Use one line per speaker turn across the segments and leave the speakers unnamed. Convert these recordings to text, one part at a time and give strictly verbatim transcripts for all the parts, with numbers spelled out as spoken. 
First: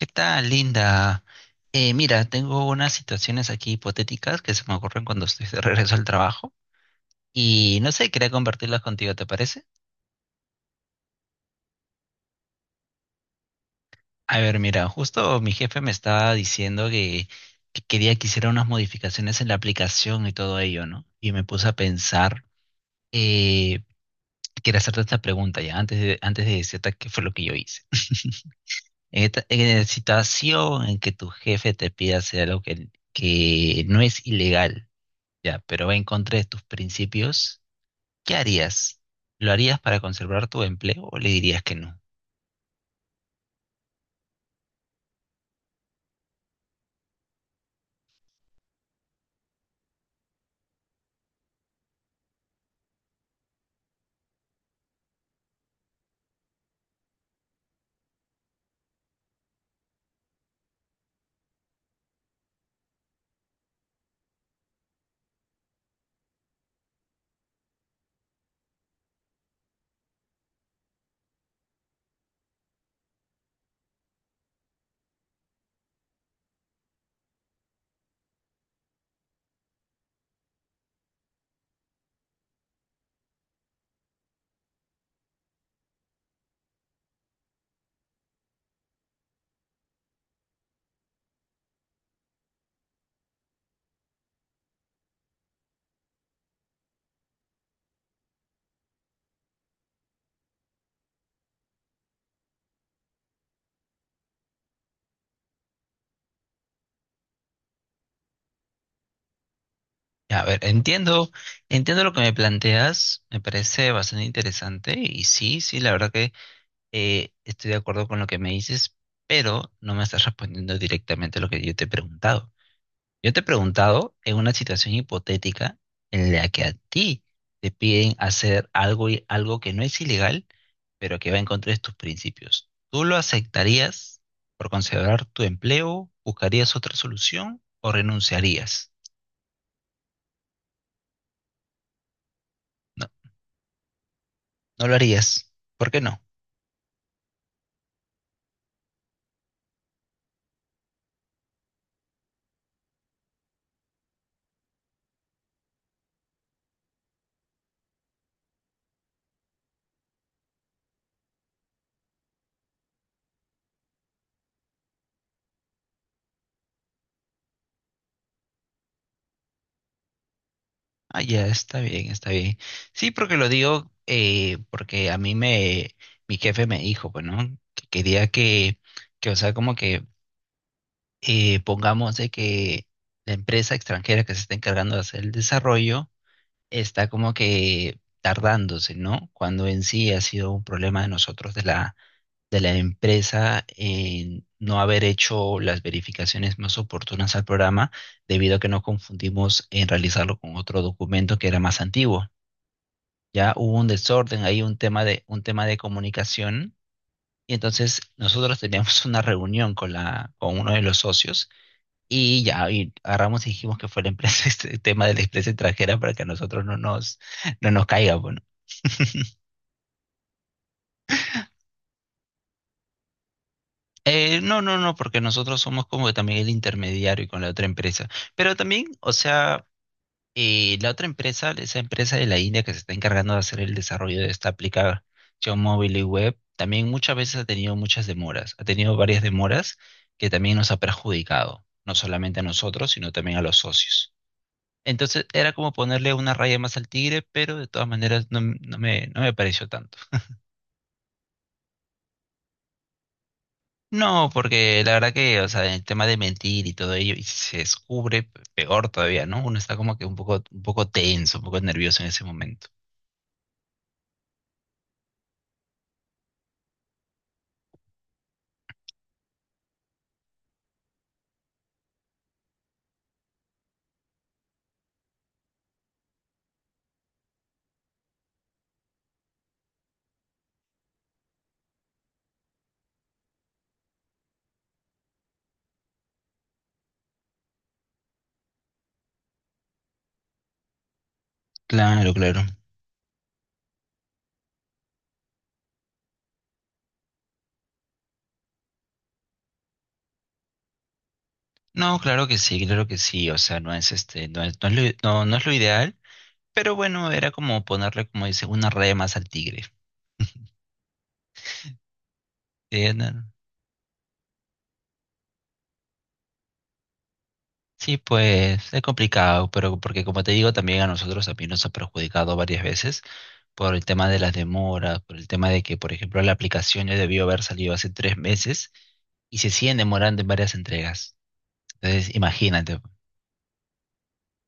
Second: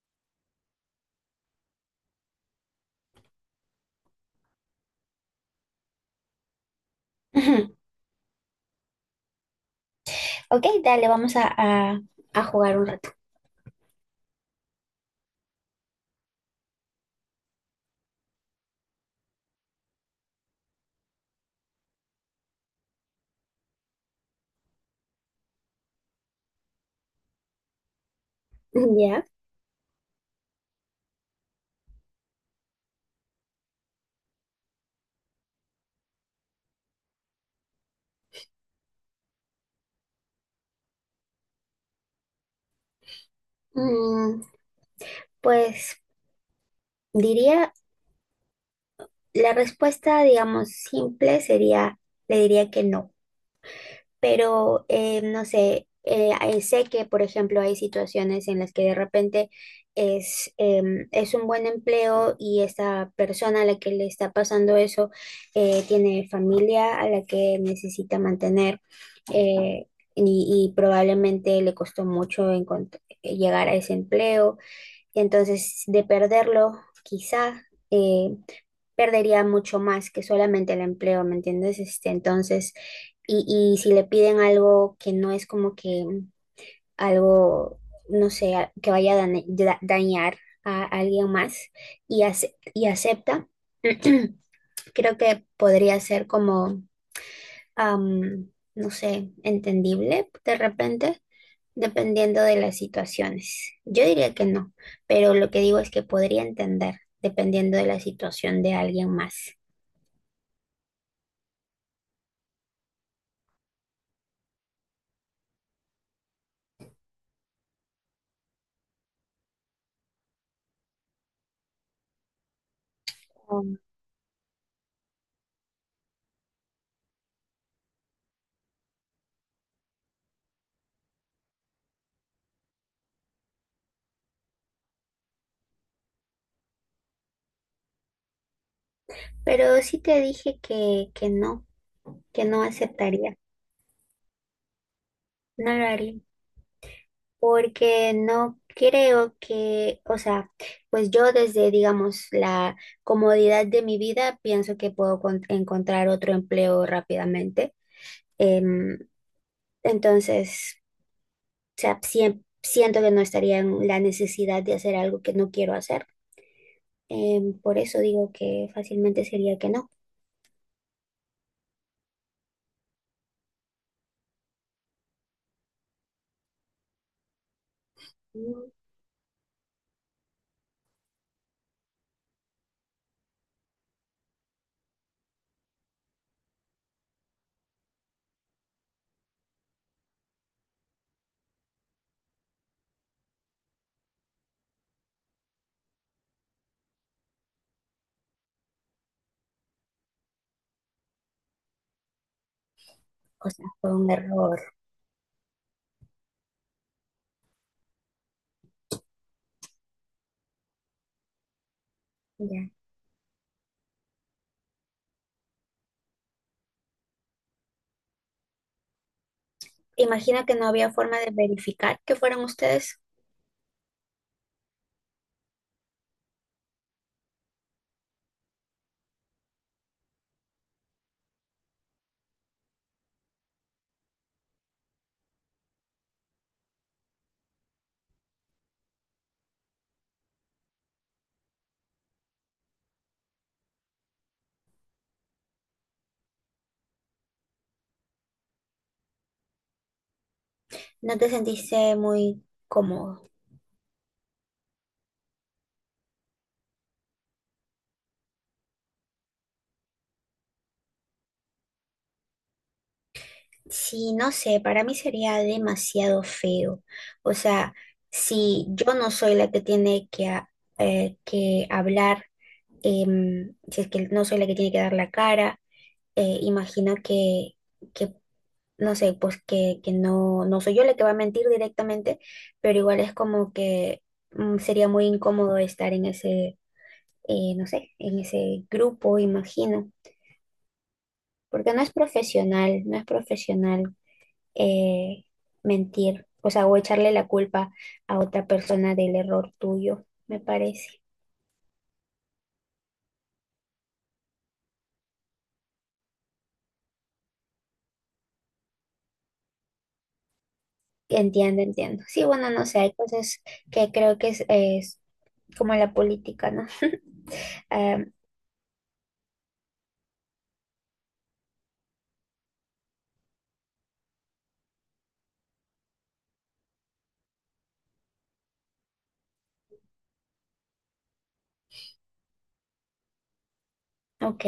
¿Qué tal, Linda? Eh, mira, tengo unas situaciones aquí hipotéticas que se me ocurren cuando estoy de regreso al trabajo
Ujú.
y no sé, quería compartirlas contigo, ¿te parece?
Ok, dale, vamos a, a- a jugar un rato.
A ver, mira, justo mi jefe me estaba diciendo que, que quería que hiciera unas modificaciones en la aplicación y todo ello, ¿no? Y me puse a pensar, eh, quería hacerte esta pregunta ya, antes de, antes de decirte qué fue lo que yo hice.
Ya.
En esta, en la situación en que tu jefe te pida hacer algo que, que no es ilegal. Ya, pero va en contra de tus principios. ¿Qué harías? ¿Lo harías para conservar tu empleo o le dirías que no?
Mm, pues diría, la respuesta, digamos, simple sería, le diría que no. Pero eh, no sé, eh, eh, sé que, por ejemplo, hay situaciones en las que de repente es, em, es un buen empleo y esta persona a la que le está pasando eso eh, tiene familia a la que necesita mantener, eh, y, y probablemente le costó mucho encont- llegar a ese empleo. Entonces, de perderlo, quizá, eh, perdería mucho más que solamente el empleo, ¿me entiendes? Este, entonces, y, y si le piden algo que no es como que algo, no sé, a- que vaya a dane- da- dañar a alguien más y, ace- y acepta, creo que podría ser como, am, no sé, entendible de repente, dependiendo de las situaciones. Yo diría que no, pero lo que digo es que podría entender dependiendo de la situación de alguien más.
Ya, a ver, entiendo, entiendo lo que me planteas, me parece bastante interesante y sí, sí, la verdad que eh, estoy de acuerdo con lo que me dices, pero no me estás respondiendo directamente a lo que yo te he preguntado. Yo te he preguntado en una situación hipotética en la que a ti te piden hacer algo y algo que no es ilegal, pero que va en contra de tus principios. ¿Tú lo aceptarías por conservar tu empleo? ¿Buscarías otra solución o renunciarías?
Pero sí te dije que, que no, que no
No,
aceptaría,
no lo harías.
no lo
¿Por qué
haría,
no?
porque no creo que, o sea, pues yo desde, digamos, la comodidad de mi vida, pienso que puedo con- encontrar otro empleo rápidamente. Em, entonces, o sea, siem- siento que no estaría en la necesidad de hacer algo que no quiero hacer. Em, por eso digo que fácilmente sería que no.
Ah, ya, está bien, está bien. Sí, porque lo digo eh, porque a mí me, mi jefe me dijo, bueno, que quería
Mm.
que, que, o sea, como que eh, pongamos de que la empresa extranjera que se está encargando de hacer el desarrollo está como que tardándose, ¿no? Cuando en sí ha sido un problema de nosotros, de la, de la empresa, en no haber hecho las verificaciones más oportunas al programa, debido a que nos confundimos en realizarlo con otro documento que era más antiguo.
O
Ya
sea,
hubo un
fue un
desorden,
error.
ahí un tema de, un tema de comunicación. Y entonces nosotros teníamos una reunión con la, con uno de los socios y ya,
Ya.
y agarramos y dijimos que fue la empresa, este tema de la empresa extranjera para que a nosotros no nos, no nos caiga, bueno.
Imagino que no había forma de verificar que fueran ustedes.
Eh, no, no, no, porque nosotros somos como que también el intermediario con la otra empresa. Pero también, o sea, eh, la otra empresa, esa empresa de la India que se está encargando de hacer el desarrollo de esta aplicación móvil y web, también muchas veces ha tenido muchas demoras, ha tenido varias demoras que también nos ha perjudicado, no solamente a nosotros, sino también a los socios. Entonces era como ponerle una raya más al tigre, pero de todas maneras no, m- no me, no me pareció tanto.
¿No te sentiste muy cómodo?
No, porque la verdad que, o sea, el tema de mentir y todo ello, y si se descubre, pe- peor todavía, ¿no? Uno está como que un poco, un poco tenso, un poco nervioso en ese momento.
Sí, no sé, para mí sería demasiado feo. O sea, si yo no soy la que tiene que, a- eh, que hablar, em, si es que no soy la que tiene que dar la cara, eh, imagino que, que, no sé, pues que, que no, no soy yo la que va a mentir directamente, pero igual es como que mm, sería muy incómodo estar en ese, eh, no sé, en ese grupo, imagino, porque no es
Claro, claro.
profesional, no es profesional eh, mentir, o sea, o echarle la culpa a otra persona del error tuyo, me parece.
No, claro que sí, claro que sí. O sea, no es este, no es, no es lo, no, no es lo ideal, pero bueno, era como ponerle, como dice, una raya más al tigre.
Entiendo, entiendo. Sí, bueno, no sé, hay
Sí, no- no.
cosas que creo que es, es como la política, ¿no?
Sí,
Em,
pues es complicado, pero porque como te digo, también a nosotros, a mí nos ha perjudicado varias veces, por el tema de las demoras, por el tema de que, por ejemplo, la aplicación ya debió haber salido hace tres meses y se siguen demorando en varias entregas. Entonces, imagínate.
ok,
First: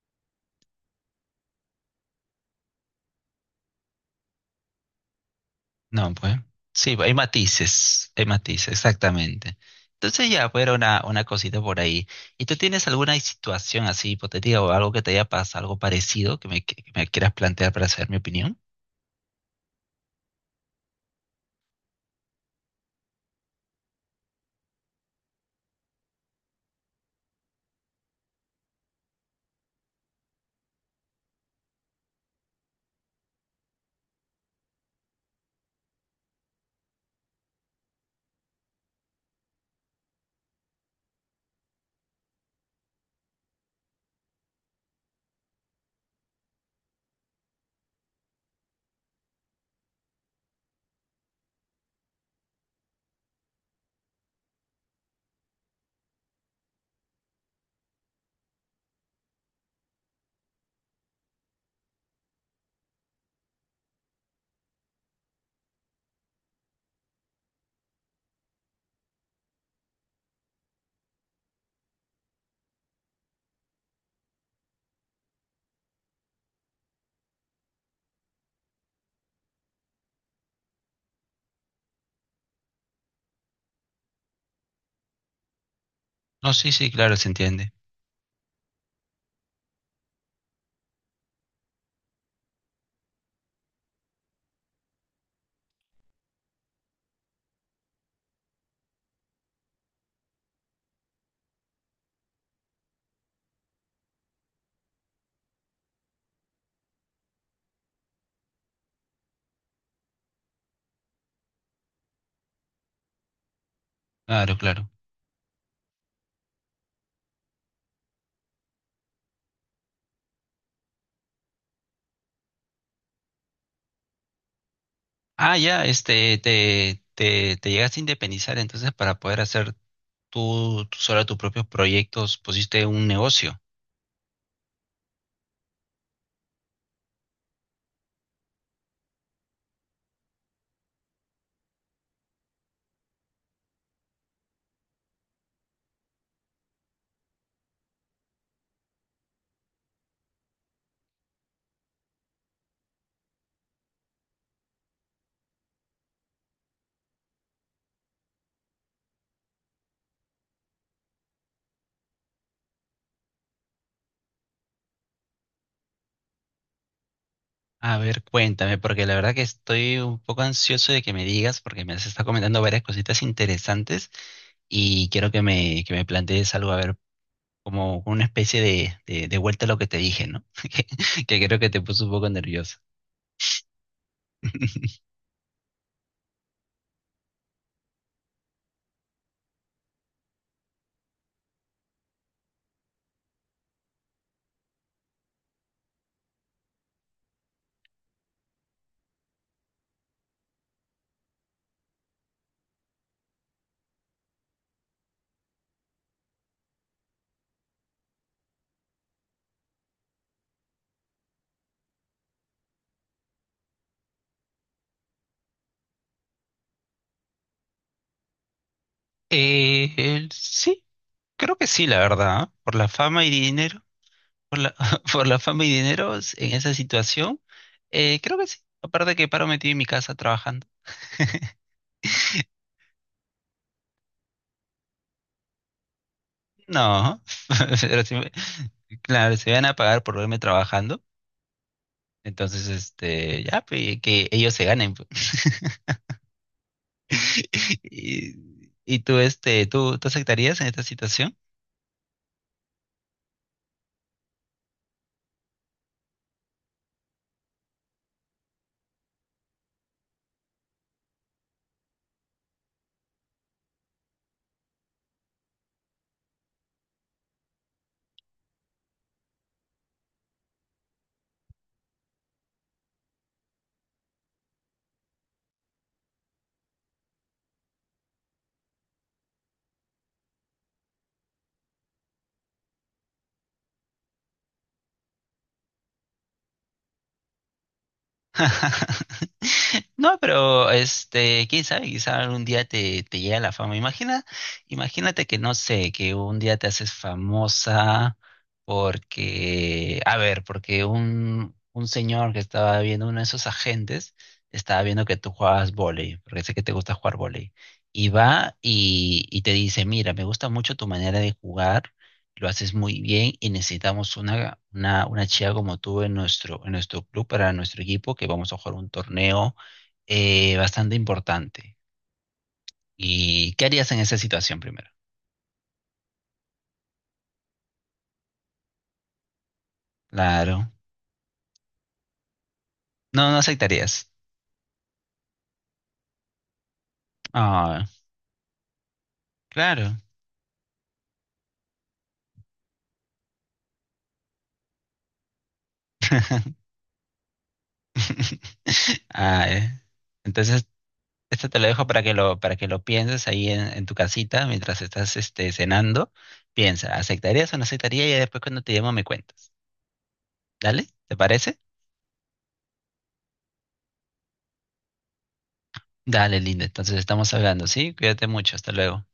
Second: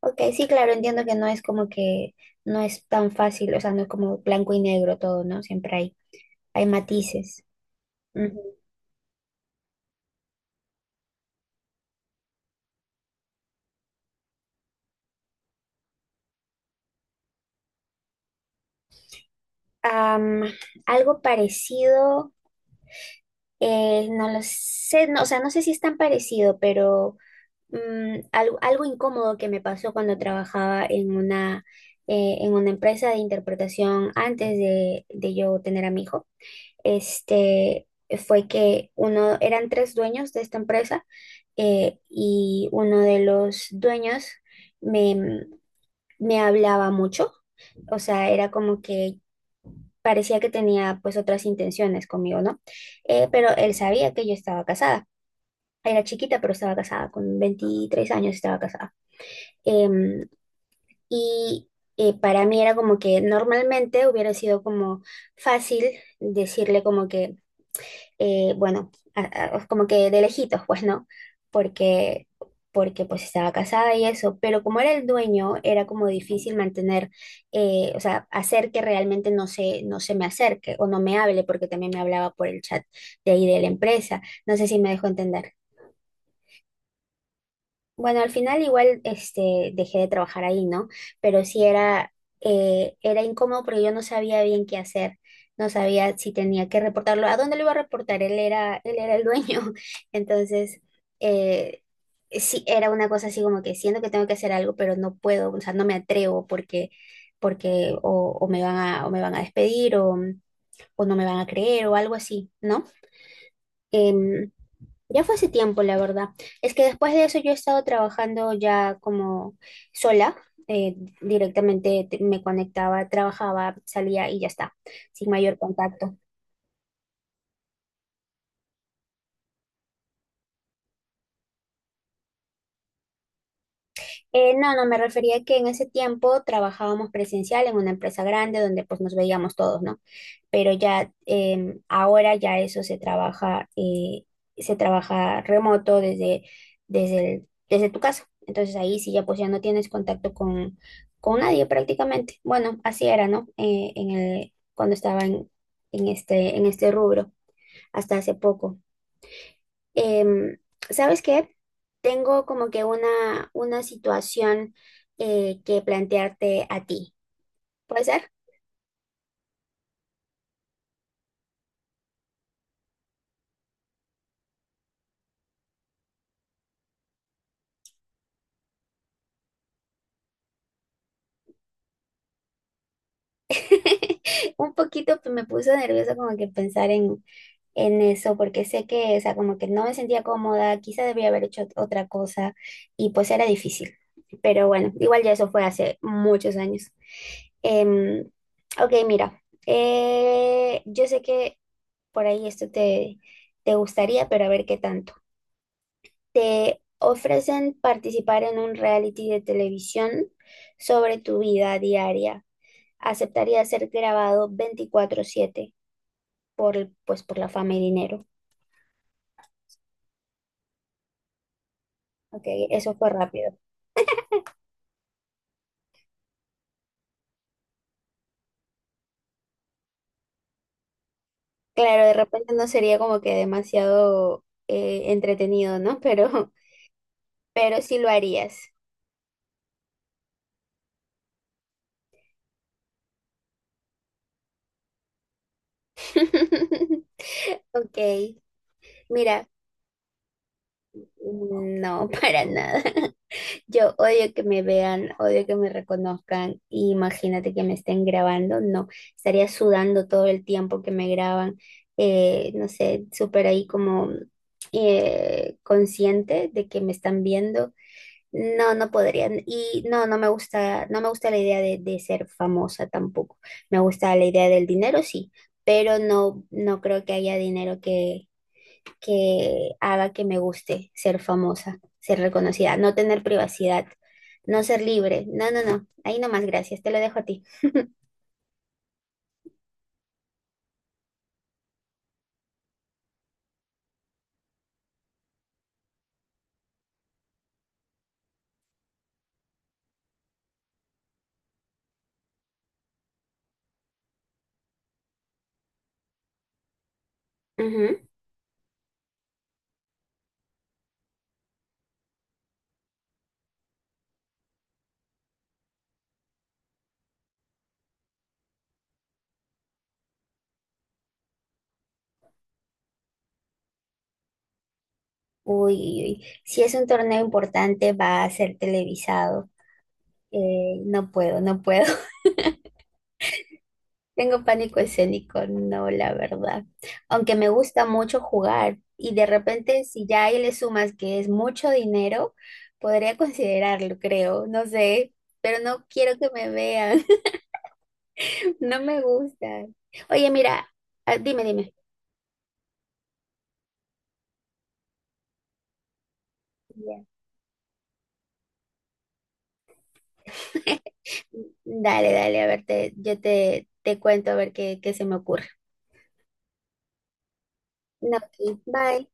ok, sí, claro, entiendo que no es como que no es tan fácil, o sea, no es como blanco y negro todo, ¿no? Siempre hay,
No, pues.
hay
Sí, hay
matices.
matices, hay
Ujú.
matices, exactamente. Entonces ya, pues era una, una cosita por ahí. ¿Y tú tienes alguna situación así hipotética o algo que te haya pasado, algo parecido que me, que me quieras plantear para saber mi opinión?
Am, algo parecido, eh, no lo sé, no, o sea, no sé si es tan parecido, pero mm, algo, algo incómodo que me pasó cuando trabajaba en una, eh, en una empresa de interpretación antes de, de yo tener a mi hijo. este, Fue que uno, eran tres dueños de esta empresa, eh, y uno de los dueños me, me hablaba mucho. O sea, era como que parecía que tenía pues otras intenciones conmigo, ¿no? Eh, pero él sabía que yo estaba casada. Era chiquita, pero estaba casada, con veintitrés años estaba casada. Em, y eh, para mí era como que normalmente hubiera sido como fácil decirle como que eh, bueno, a- a- como que de lejitos, pues no, porque, porque pues estaba casada y eso, pero como era el dueño, era como difícil mantener, eh, o sea, hacer que realmente no se, no se me acerque o no me hable, porque también me hablaba por el chat de ahí de la empresa, no sé si me dejó entender.
No, sí, sí, claro, se entiende.
Bueno, al final igual este, dejé de trabajar ahí, ¿no? Pero sí era, eh, era incómodo porque yo no sabía bien qué hacer. No sabía si tenía que reportarlo. ¿A dónde lo iba a reportar? Él era, él era el dueño. Entonces, eh, sí, era una cosa así como que siento que tengo que hacer algo, pero no puedo, o sea, no me atrevo porque, porque o, o me van a, o me van a despedir o, o no me van a creer o algo así, ¿no? Em,
Claro, claro.
ya fue hace tiempo, la verdad. Es que después de eso yo he estado trabajando ya como sola. Eh, directamente te- me conectaba, trabajaba, salía y ya está, sin mayor
Ah, ya,
contacto.
este, te, te, te llegaste a independizar entonces para poder hacer tú, tú sobre tus propios proyectos pusiste un negocio.
Eh, no, no, me refería que en ese tiempo trabajábamos presencial en una empresa grande donde pues nos veíamos todos, ¿no? Pero ya, em, ahora ya eso se trabaja, eh, se trabaja remoto desde, desde el- desde tu casa. Entonces ahí sí ya pues ya no tienes contacto con, con nadie prácticamente. Bueno, así era, ¿no? Eh, en el, cuando estaba en, en este, en este rubro hasta hace poco. Em, ¿Sabes qué? Tengo como que una, una situación eh, que plantearte a ti.
A
¿Puede
ver,
ser?
cuéntame, porque la verdad que estoy un poco ansioso de que me digas, porque me has estado comentando varias cositas interesantes y quiero que me, que me plantees algo, a ver, como una especie de, de, de vuelta a lo que te dije, ¿no? Que, que creo que te puso un poco nervioso.
Un poquito pues, me puso nerviosa como que pensar en, en eso, porque sé que, o sea, como que no me sentía cómoda, quizá debía haber hecho ot- otra cosa y pues era difícil. Pero bueno, igual ya eso fue hace muchos años. Em, ok, mira, eh, yo sé que por ahí esto te, te gustaría, pero a ver qué tanto. Te ofrecen participar en un reality de televisión sobre tu vida diaria. ¿Aceptaría ser grabado veinticuatro siete por, el- pues, por la fama y dinero?
Eh, el- sí, creo que sí, la verdad,
Ok,
¿ah? Por la
eso fue
fama y
rápido.
dinero, por la, por la fama y dinero en esa situación, eh, creo que sí. Aparte que paro metido en mi casa trabajando.
Claro, de repente no sería como que demasiado eh, entretenido, ¿no? Pero,
No,
pero sí
pero
lo
sí me-
harías.
claro, se van a pagar por verme trabajando, entonces este, ya, pues, que ellos se ganen, pues. Y,
Ok,
y tú,
mira,
este, ¿tú, tú aceptarías en esta situación?
mm, no, para nada. Yo odio que me vean, odio que me reconozcan. Y, imagínate que me estén grabando, no, estaría sudando todo el tiempo que me graban, eh, no sé, súper ahí como eh, consciente de que me están viendo. No, no podrían. Y no, no me gusta, no me gusta la idea de, de ser famosa tampoco. Me gusta la idea del dinero, sí, pero no, no creo que haya dinero que que haga que me guste ser famosa, ser reconocida, no tener privacidad, no ser libre. No, no, no. Ahí nomás, gracias. Te lo dejo a ti.
No, pero este, quién sabe, quizá algún día te, te llega la fama. Imagina, imagínate que no sé, que un día te haces famosa porque, a ver, porque un, un señor que estaba viendo, uno de esos agentes, estaba viendo que tú jugabas vóley, porque sé que te gusta jugar vóley,
Ujú.
y va y, y te dice, mira, me gusta mucho tu manera de jugar, lo haces muy bien y necesitamos una, una, una chica como tú en nuestro, en nuestro club, para nuestro equipo, que vamos a jugar un torneo eh, bastante importante. ¿Y qué harías en esa situación primero?
Uy, uy, uy. Si es un torneo importante, va a ser televisado.
Claro.
Eh, no puedo, no puedo.
No, no aceptarías.
Tengo pánico escénico, no, la verdad. Aunque me gusta
Ah,
mucho jugar y de repente
claro.
si ya ahí le sumas que es mucho dinero, podría considerarlo, creo, no sé, pero no quiero que me vean, no me
Ah,
gusta.
eh.
Oye, mira,
Entonces,
ah, dime,
esto te lo
dime.
dejo para que lo, para que lo pienses ahí en, en tu casita mientras estás este, cenando. Piensa,
Ya.
¿aceptarías o no aceptarías? Y después cuando te llamo me cuentas. ¿Dale? ¿Te parece?
Dale, dale, a ver, te- yo te, te cuento a ver qué, qué se me ocurre.
Dale, linda. Entonces estamos hablando, ¿sí?
No,
Cuídate mucho.
ok,
Hasta luego.
bye.